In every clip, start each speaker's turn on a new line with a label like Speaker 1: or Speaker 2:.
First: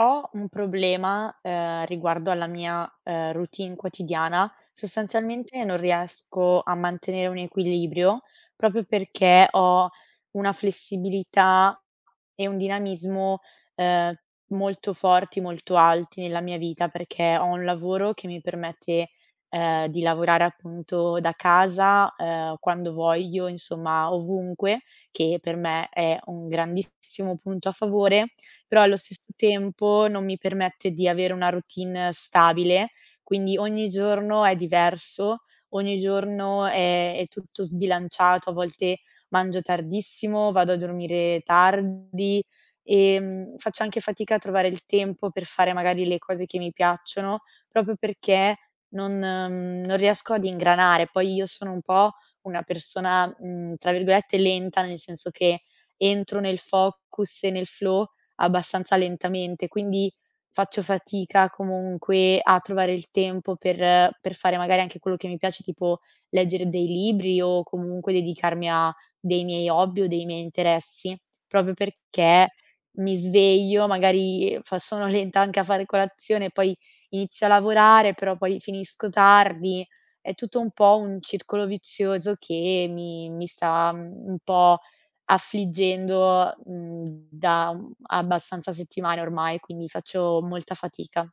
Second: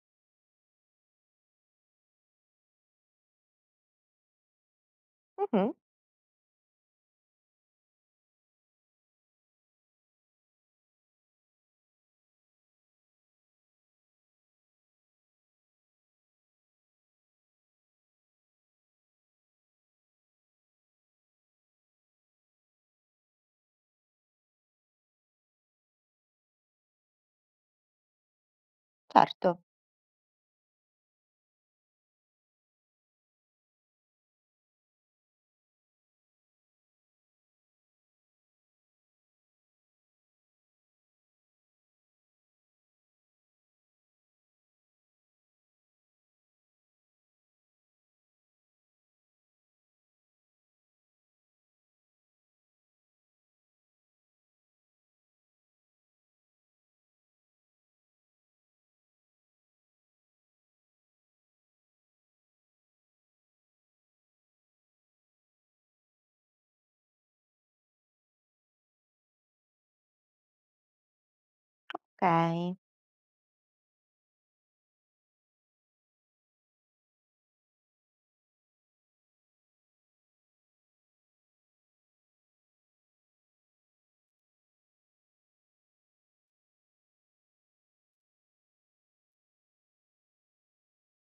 Speaker 1: Ho un problema, riguardo alla mia, routine quotidiana. Sostanzialmente
Speaker 2: Mh,
Speaker 1: non riesco a mantenere un equilibrio, proprio perché ho una flessibilità e un dinamismo, ehm, molto forti, molto alti nella mia vita, perché ho un lavoro che mi permette, di lavorare appunto da casa, quando voglio, insomma ovunque, che per me è un grandissimo punto a favore, però allo stesso
Speaker 2: certo,
Speaker 1: tempo non mi permette di avere una routine stabile, quindi ogni giorno è diverso, ogni giorno è tutto sbilanciato, a volte mangio tardissimo, vado a dormire tardi, faccio anche fatica a trovare il tempo per fare magari le cose che mi piacciono, proprio perché non riesco ad ingranare. Poi io sono un po' una persona, tra virgolette "lenta", nel senso che entro nel focus e nel flow abbastanza lentamente, quindi faccio fatica comunque a trovare il tempo per fare magari anche quello che mi piace, tipo leggere dei libri o comunque dedicarmi a dei miei hobby o dei miei interessi, proprio perché
Speaker 2: okay,
Speaker 1: mi sveglio, magari fa sono lenta anche a fare colazione, poi inizio a lavorare, però poi finisco tardi. È tutto un po' un circolo vizioso che mi sta, un po' affliggendo, da, abbastanza settimane ormai, quindi faccio molta fatica.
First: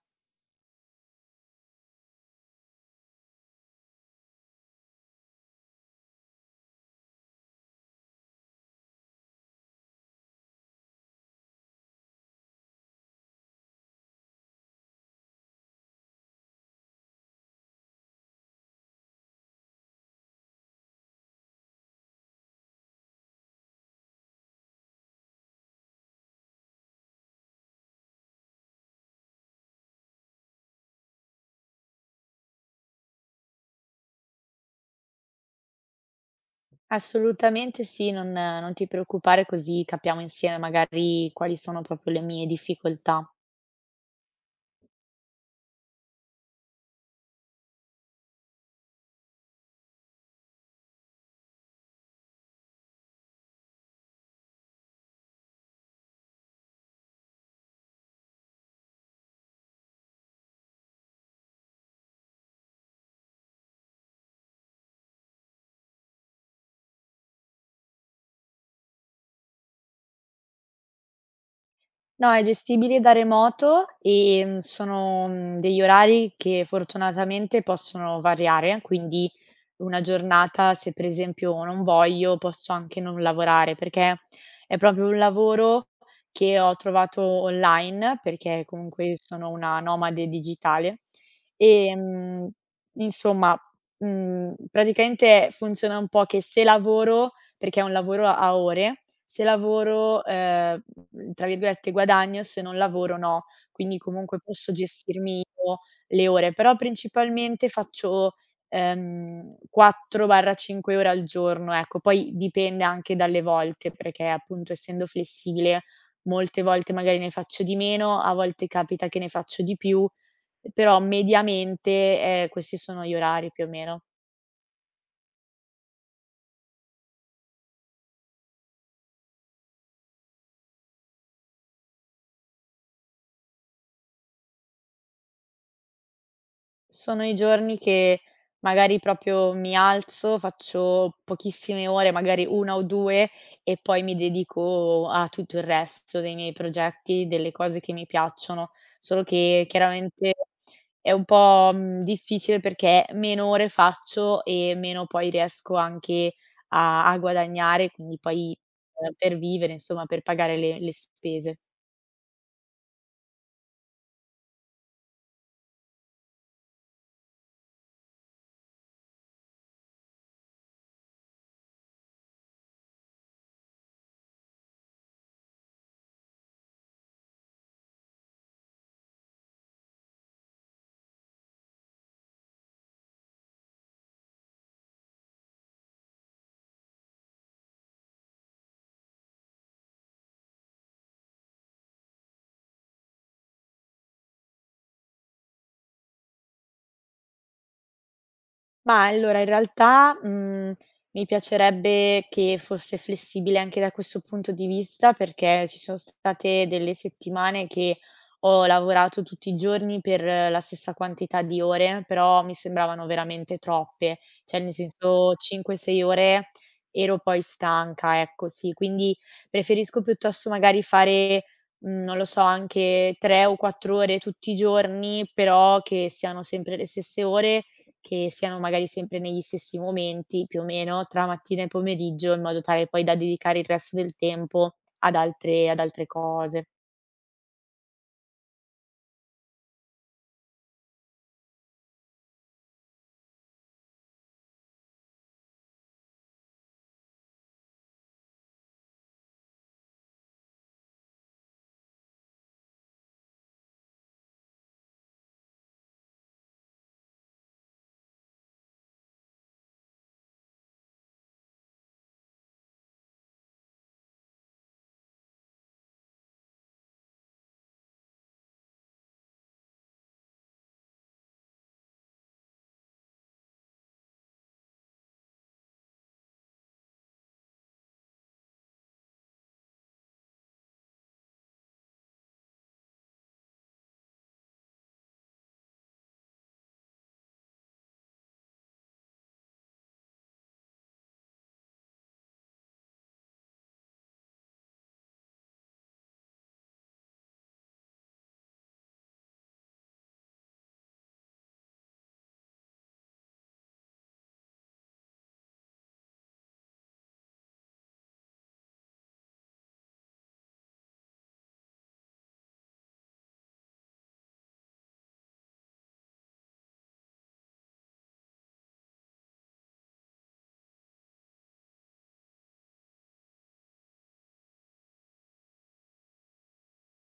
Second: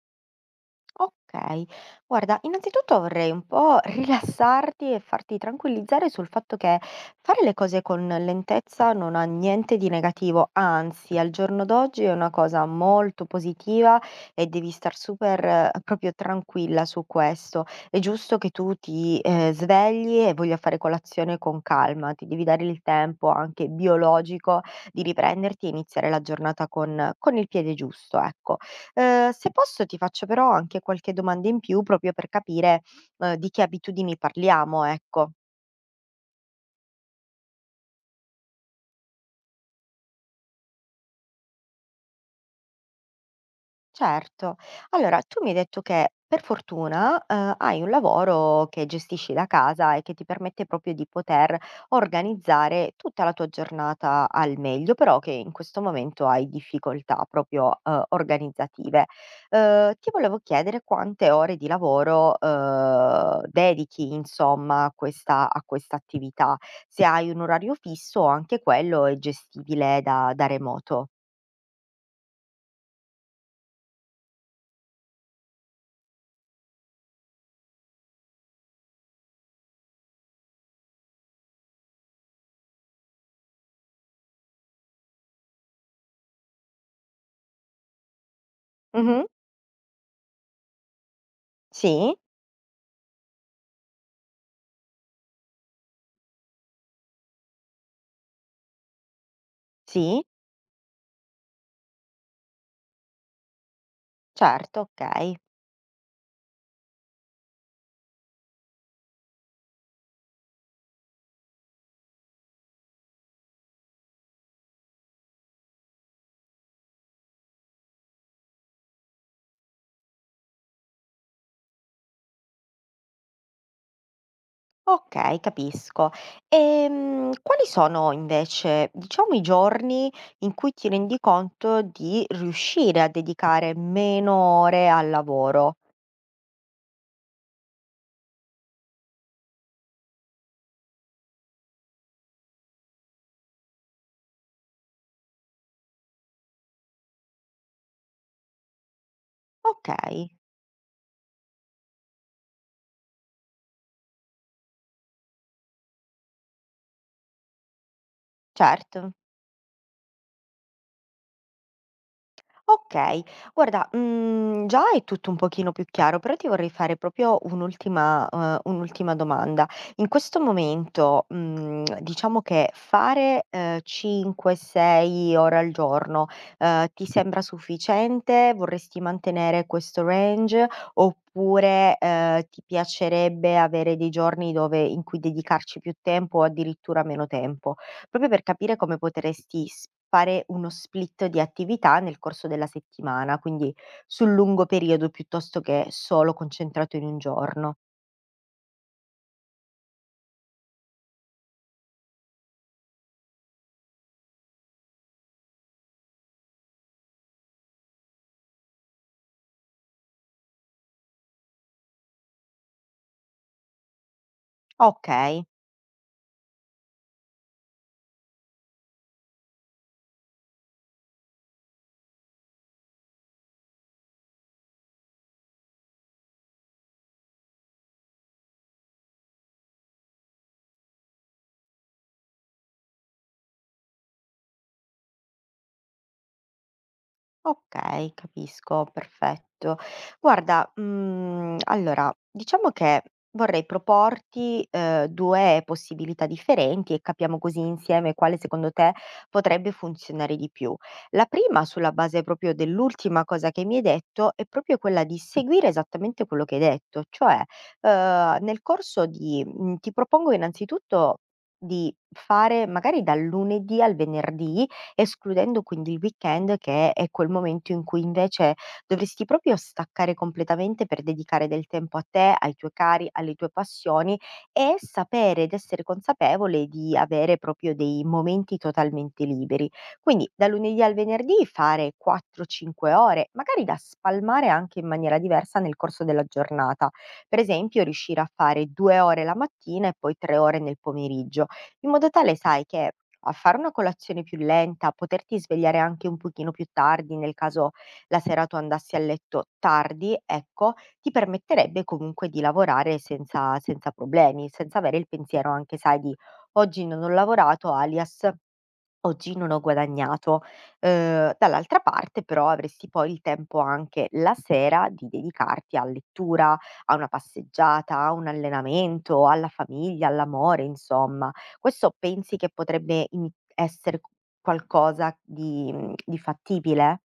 Speaker 2: okay. Guarda, innanzitutto vorrei un po' rilassarti e farti tranquillizzare sul fatto che fare le cose con lentezza non ha niente di negativo, anzi al giorno d'oggi è una cosa molto positiva e devi star super proprio tranquilla su questo. È giusto che tu ti, svegli e voglia fare colazione con calma, ti devi dare il tempo anche biologico di riprenderti e iniziare la giornata con il piede giusto, ecco. Se posso ti faccio però anche qualche domanda in più proprio per capire, di che abitudini parliamo, ecco.
Speaker 1: Assolutamente sì, non ti preoccupare, così capiamo insieme magari quali sono proprio le mie difficoltà.
Speaker 2: Certo. Allora, tu mi hai detto che per fortuna, hai un lavoro che gestisci da casa e che ti permette proprio di poter organizzare tutta la tua giornata al meglio, però che in questo momento hai difficoltà proprio, organizzative. Ti volevo chiedere quante ore di lavoro, dedichi insomma a questa attività, se hai un orario fisso o anche quello è gestibile da remoto.
Speaker 1: No, è gestibile da remoto, sono, degli orari che fortunatamente possono variare, quindi una giornata se per esempio non voglio, posso anche non lavorare, perché è proprio un lavoro che ho trovato online, perché comunque
Speaker 2: Mh-mh.
Speaker 1: sono una nomade digitale.
Speaker 2: Sì,
Speaker 1: Ehm, insomma, praticamente funziona un po' che se lavoro perché è un lavoro a ore. Se
Speaker 2: sì.
Speaker 1: lavoro, tra virgolette "guadagno", se non lavoro no. Quindi comunque posso
Speaker 2: Certo, okay.
Speaker 1: gestirmi io le ore, però principalmente faccio, ehm, 4 o 5 ore al giorno, ecco. Poi dipende anche dalle volte, perché appunto essendo flessibile molte volte magari ne faccio di meno, a volte capita che ne faccio di più, però mediamente, questi sono gli orari più o meno.
Speaker 2: Okay, capisco. Quali sono invece, diciamo, i giorni in cui ti rendi conto di riuscire a dedicare meno ore al lavoro?
Speaker 1: Sono i giorni che magari proprio mi alzo, faccio pochissime ore, magari 1 o 2 e poi mi dedico a tutto il resto dei miei progetti, delle cose che mi piacciono. Solo che
Speaker 2: Okay,
Speaker 1: chiaramente è un po', difficile perché meno ore faccio e meno poi riesco anche a guadagnare, quindi poi,
Speaker 2: certo.
Speaker 1: per vivere, insomma, per pagare le spese.
Speaker 2: Okay. Guarda, già è tutto un pochino più chiaro, però ti vorrei fare proprio un'ultima domanda. In questo momento, diciamo che fare, 5, 6 ore al giorno, ti sembra sufficiente? Vorresti mantenere questo range? Oppure, ti piacerebbe avere dei giorni dove in cui dedicarci più tempo o addirittura meno tempo? Proprio per capire come potresti s fare uno split di attività nel corso della settimana, quindi sul lungo periodo piuttosto che solo concentrato in un giorno.
Speaker 1: Ma allora in realtà, mi piacerebbe che fosse flessibile anche da questo punto di vista, perché ci sono state delle settimane che ho lavorato tutti i giorni per la stessa quantità di ore, però mi sembravano veramente troppe, cioè nel senso
Speaker 2: Okay.
Speaker 1: 5, 6 ore ero poi stanca, ecco sì. Quindi preferisco piuttosto magari fare, non lo so, anche 3 o 4 ore tutti i giorni, però che siano sempre le stesse ore che siano magari sempre negli stessi momenti, più o meno, tra mattina e pomeriggio, in modo tale poi da dedicare il resto del tempo ad altre cose.
Speaker 2: Okay, capisco, perfetto. Guarda, allora diciamo che vorrei proporti, 2 possibilità differenti e capiamo così insieme quale secondo te potrebbe funzionare di più. La prima, sulla base proprio dell'ultima cosa che mi hai detto, è proprio quella di seguire esattamente quello che hai detto, cioè, nel corso di ti propongo innanzitutto di fare magari dal lunedì al venerdì, escludendo quindi il weekend, che è quel momento in cui invece dovresti proprio staccare completamente per dedicare del tempo a te, ai tuoi cari, alle tue passioni, e sapere ed essere consapevole di avere proprio dei momenti totalmente liberi. Quindi da lunedì al venerdì fare 4-5 ore, magari da spalmare anche in maniera diversa nel corso della giornata. Per esempio riuscire a fare 2 ore la mattina e poi 3 ore nel pomeriggio, in modo tale, sai, che a fare una colazione più lenta, a poterti svegliare anche un pochino più tardi, nel caso la sera tu andassi a letto tardi, ecco, ti permetterebbe comunque di lavorare senza problemi, senza avere il pensiero anche, sai, di: "Oggi non ho lavorato", alias oggi non ho guadagnato. Dall'altra parte però avresti poi il tempo anche la sera di dedicarti a lettura, a una passeggiata, a un allenamento, alla famiglia, all'amore, insomma. Questo pensi che potrebbe in essere qualcosa di fattibile?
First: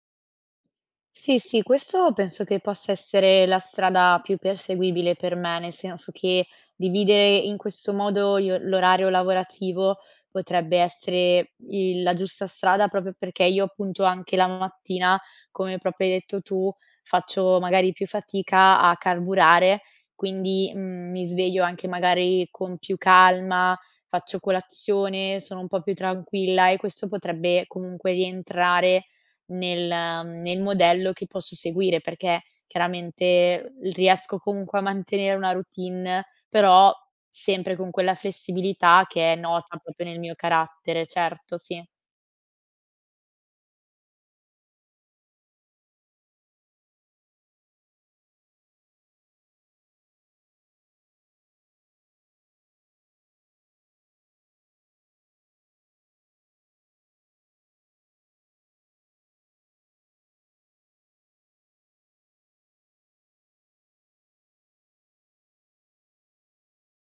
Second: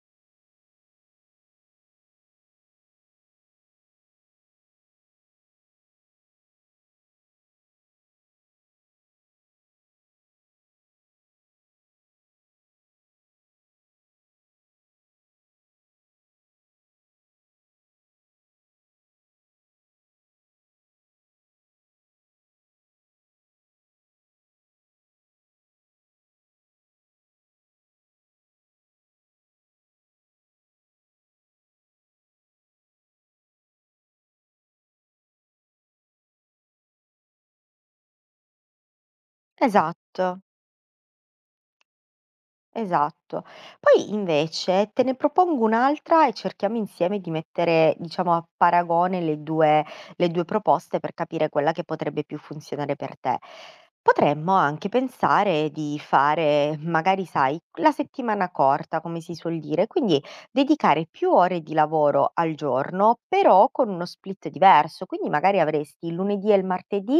Speaker 1: Sì, sì, questo penso che possa essere la strada più perseguibile per me, nel senso che dividere in questo modo io l'orario lavorativo potrebbe essere il la giusta strada proprio perché io appunto anche la mattina, come proprio hai detto tu, faccio magari più fatica a carburare, quindi, mi sveglio anche magari con più calma, faccio colazione, sono un po' più tranquilla e questo potrebbe comunque rientrare nel nel modello che posso seguire, perché chiaramente riesco comunque a mantenere una routine, però sempre con quella flessibilità che è nota proprio nel
Speaker 2: Esatto.
Speaker 1: mio carattere, certo, sì.
Speaker 2: Esatto. Poi invece te ne propongo un'altra e cerchiamo insieme di mettere, diciamo, a paragone le 2 proposte per capire quella che potrebbe più funzionare per te. Potremmo anche pensare di fare magari, sai, la settimana corta, come si suol dire, quindi dedicare più ore di lavoro al giorno, però con uno split diverso. Quindi magari avresti il lunedì e il martedì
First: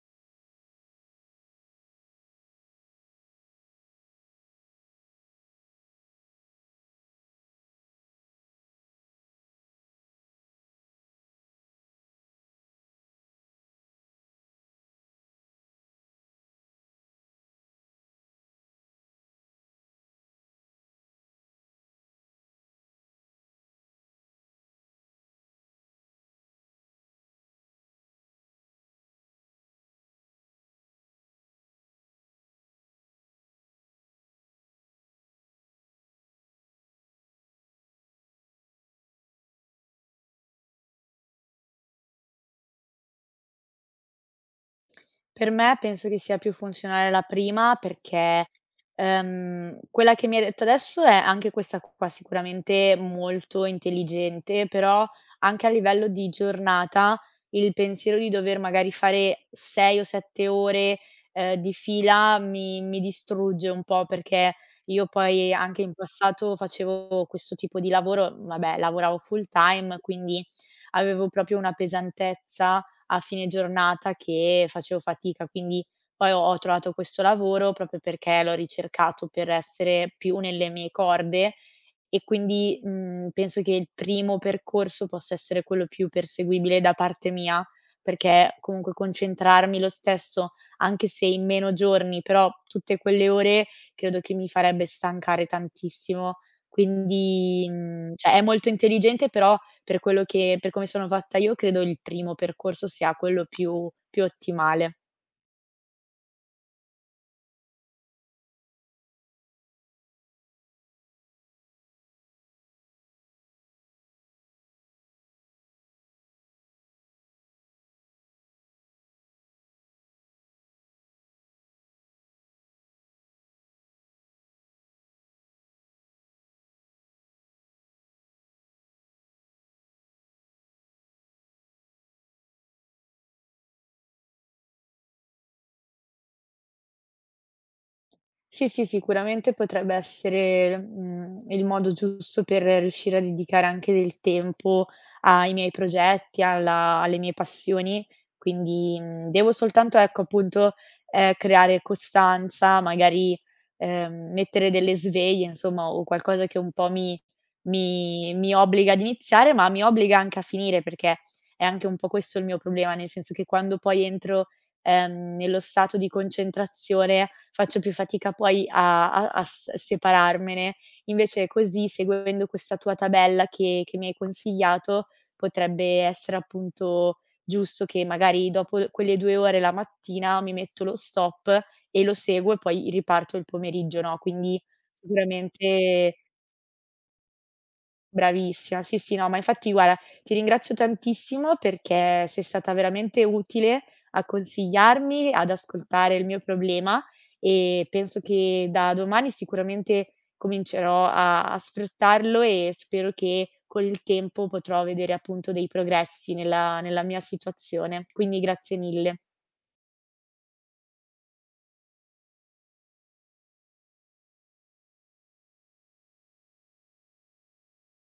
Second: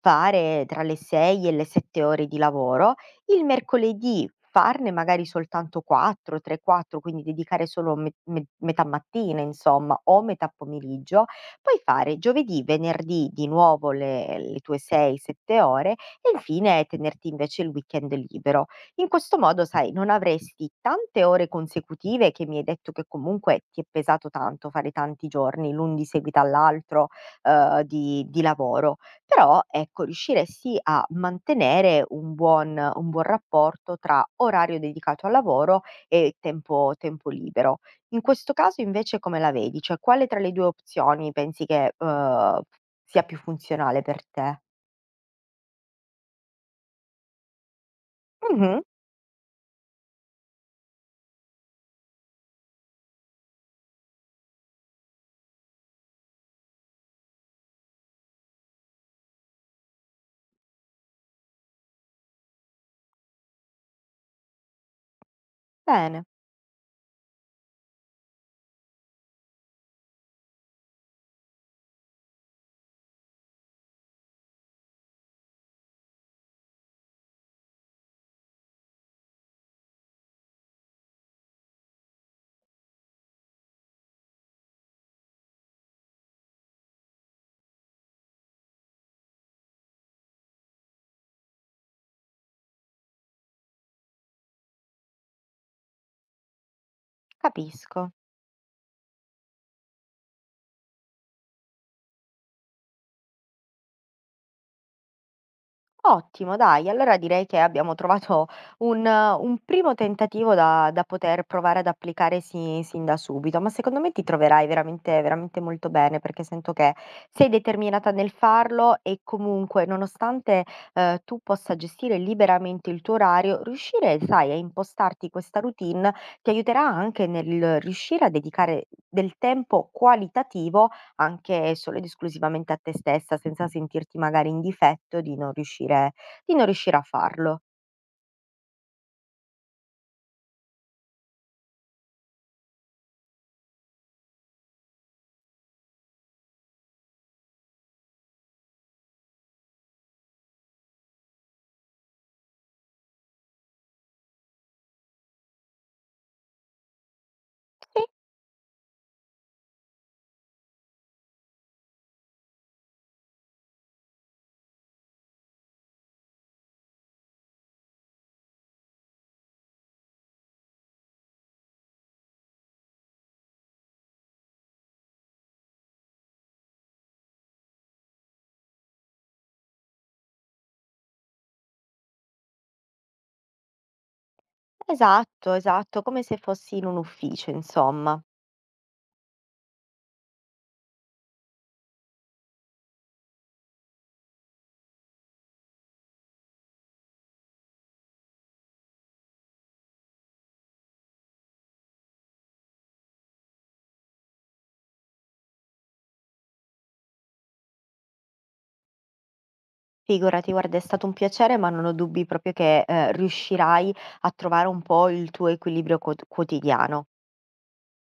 Speaker 2: fare tra le 6 e le 7 ore di lavoro, il mercoledì farne magari soltanto 4, 3, 4, quindi dedicare solo me metà mattina insomma o metà pomeriggio, poi fare giovedì, venerdì di nuovo le tue 6, 7 ore e infine tenerti invece il weekend libero. In questo modo, sai, non avresti tante ore consecutive; che mi hai detto che comunque ti è pesato tanto fare tanti giorni l'un di seguito all'altro, di lavoro. Però ecco, riuscire sì a mantenere un buon rapporto tra orario dedicato al lavoro e tempo libero. In questo caso invece come la vedi? Cioè quale tra le 2 opzioni pensi che, sia più funzionale per te?
Speaker 1: Per me penso che sia più funzionale la prima perché,
Speaker 2: Mh-mh,
Speaker 1: quella che mi hai detto adesso è anche questa qua sicuramente molto intelligente, però anche a livello di giornata il pensiero di dover magari fare 6 o 7 ore, di fila mi distrugge un po' perché io poi anche in
Speaker 2: bene,
Speaker 1: passato facevo questo tipo di lavoro, vabbè lavoravo full time, quindi avevo proprio una pesantezza a fine giornata che facevo fatica. Quindi poi ho trovato questo lavoro proprio perché l'ho ricercato per essere più nelle mie corde e quindi, penso che il primo percorso possa essere quello più perseguibile da parte mia, perché comunque concentrarmi lo stesso, anche se in meno giorni, però tutte quelle ore credo che mi farebbe stancare tantissimo. Quindi,
Speaker 2: capisco.
Speaker 1: cioè è molto intelligente, però per quello che per come sono fatta io credo il primo percorso sia quello più ottimale.
Speaker 2: Ottimo dai, allora direi che abbiamo trovato un primo tentativo da poter provare ad applicare sin da subito, ma secondo me ti troverai veramente veramente molto bene, perché sento che sei determinata nel farlo e comunque, nonostante, tu possa gestire liberamente il tuo orario, riuscire, sai, a impostarti questa routine ti aiuterà anche nel riuscire a dedicare del tempo qualitativo anche solo ed esclusivamente a te stessa, senza sentirti magari in difetto di non riuscire, a farlo.
Speaker 1: Sì, sì, sicuramente potrebbe essere, il modo giusto per riuscire a dedicare anche del tempo ai miei progetti, alla alle mie passioni, quindi, devo soltanto, ecco, appunto, creare costanza, magari, mettere delle sveglie, insomma, o qualcosa che un po' mi
Speaker 2: Sì.
Speaker 1: mi mi obbliga ad iniziare, ma mi obbliga anche a finire, perché è anche un po' questo il mio problema, nel senso che quando poi entro nello stato di concentrazione faccio più fatica poi a a a s separarmene. Invece così, seguendo questa tua tabella che mi hai consigliato, potrebbe essere appunto giusto che magari dopo quelle 2 ore la mattina mi metto lo stop e lo seguo e poi riparto il pomeriggio, no, quindi
Speaker 2: Esatto, esatto,
Speaker 1: sicuramente.
Speaker 2: come se fossi in un ufficio insomma.
Speaker 1: Bravissima, sì, sì, no, ma infatti guarda, ti ringrazio tantissimo perché sei stata veramente utile a consigliarmi, ad ascoltare il mio problema e penso che da domani sicuramente comincerò a sfruttarlo e spero che con il tempo potrò vedere appunto dei progressi nella mia situazione. Quindi grazie mille.
Speaker 2: Figurati, guarda, è stato un piacere, ma non ho dubbi proprio che, riuscirai a trovare un po' il tuo equilibrio quotidiano.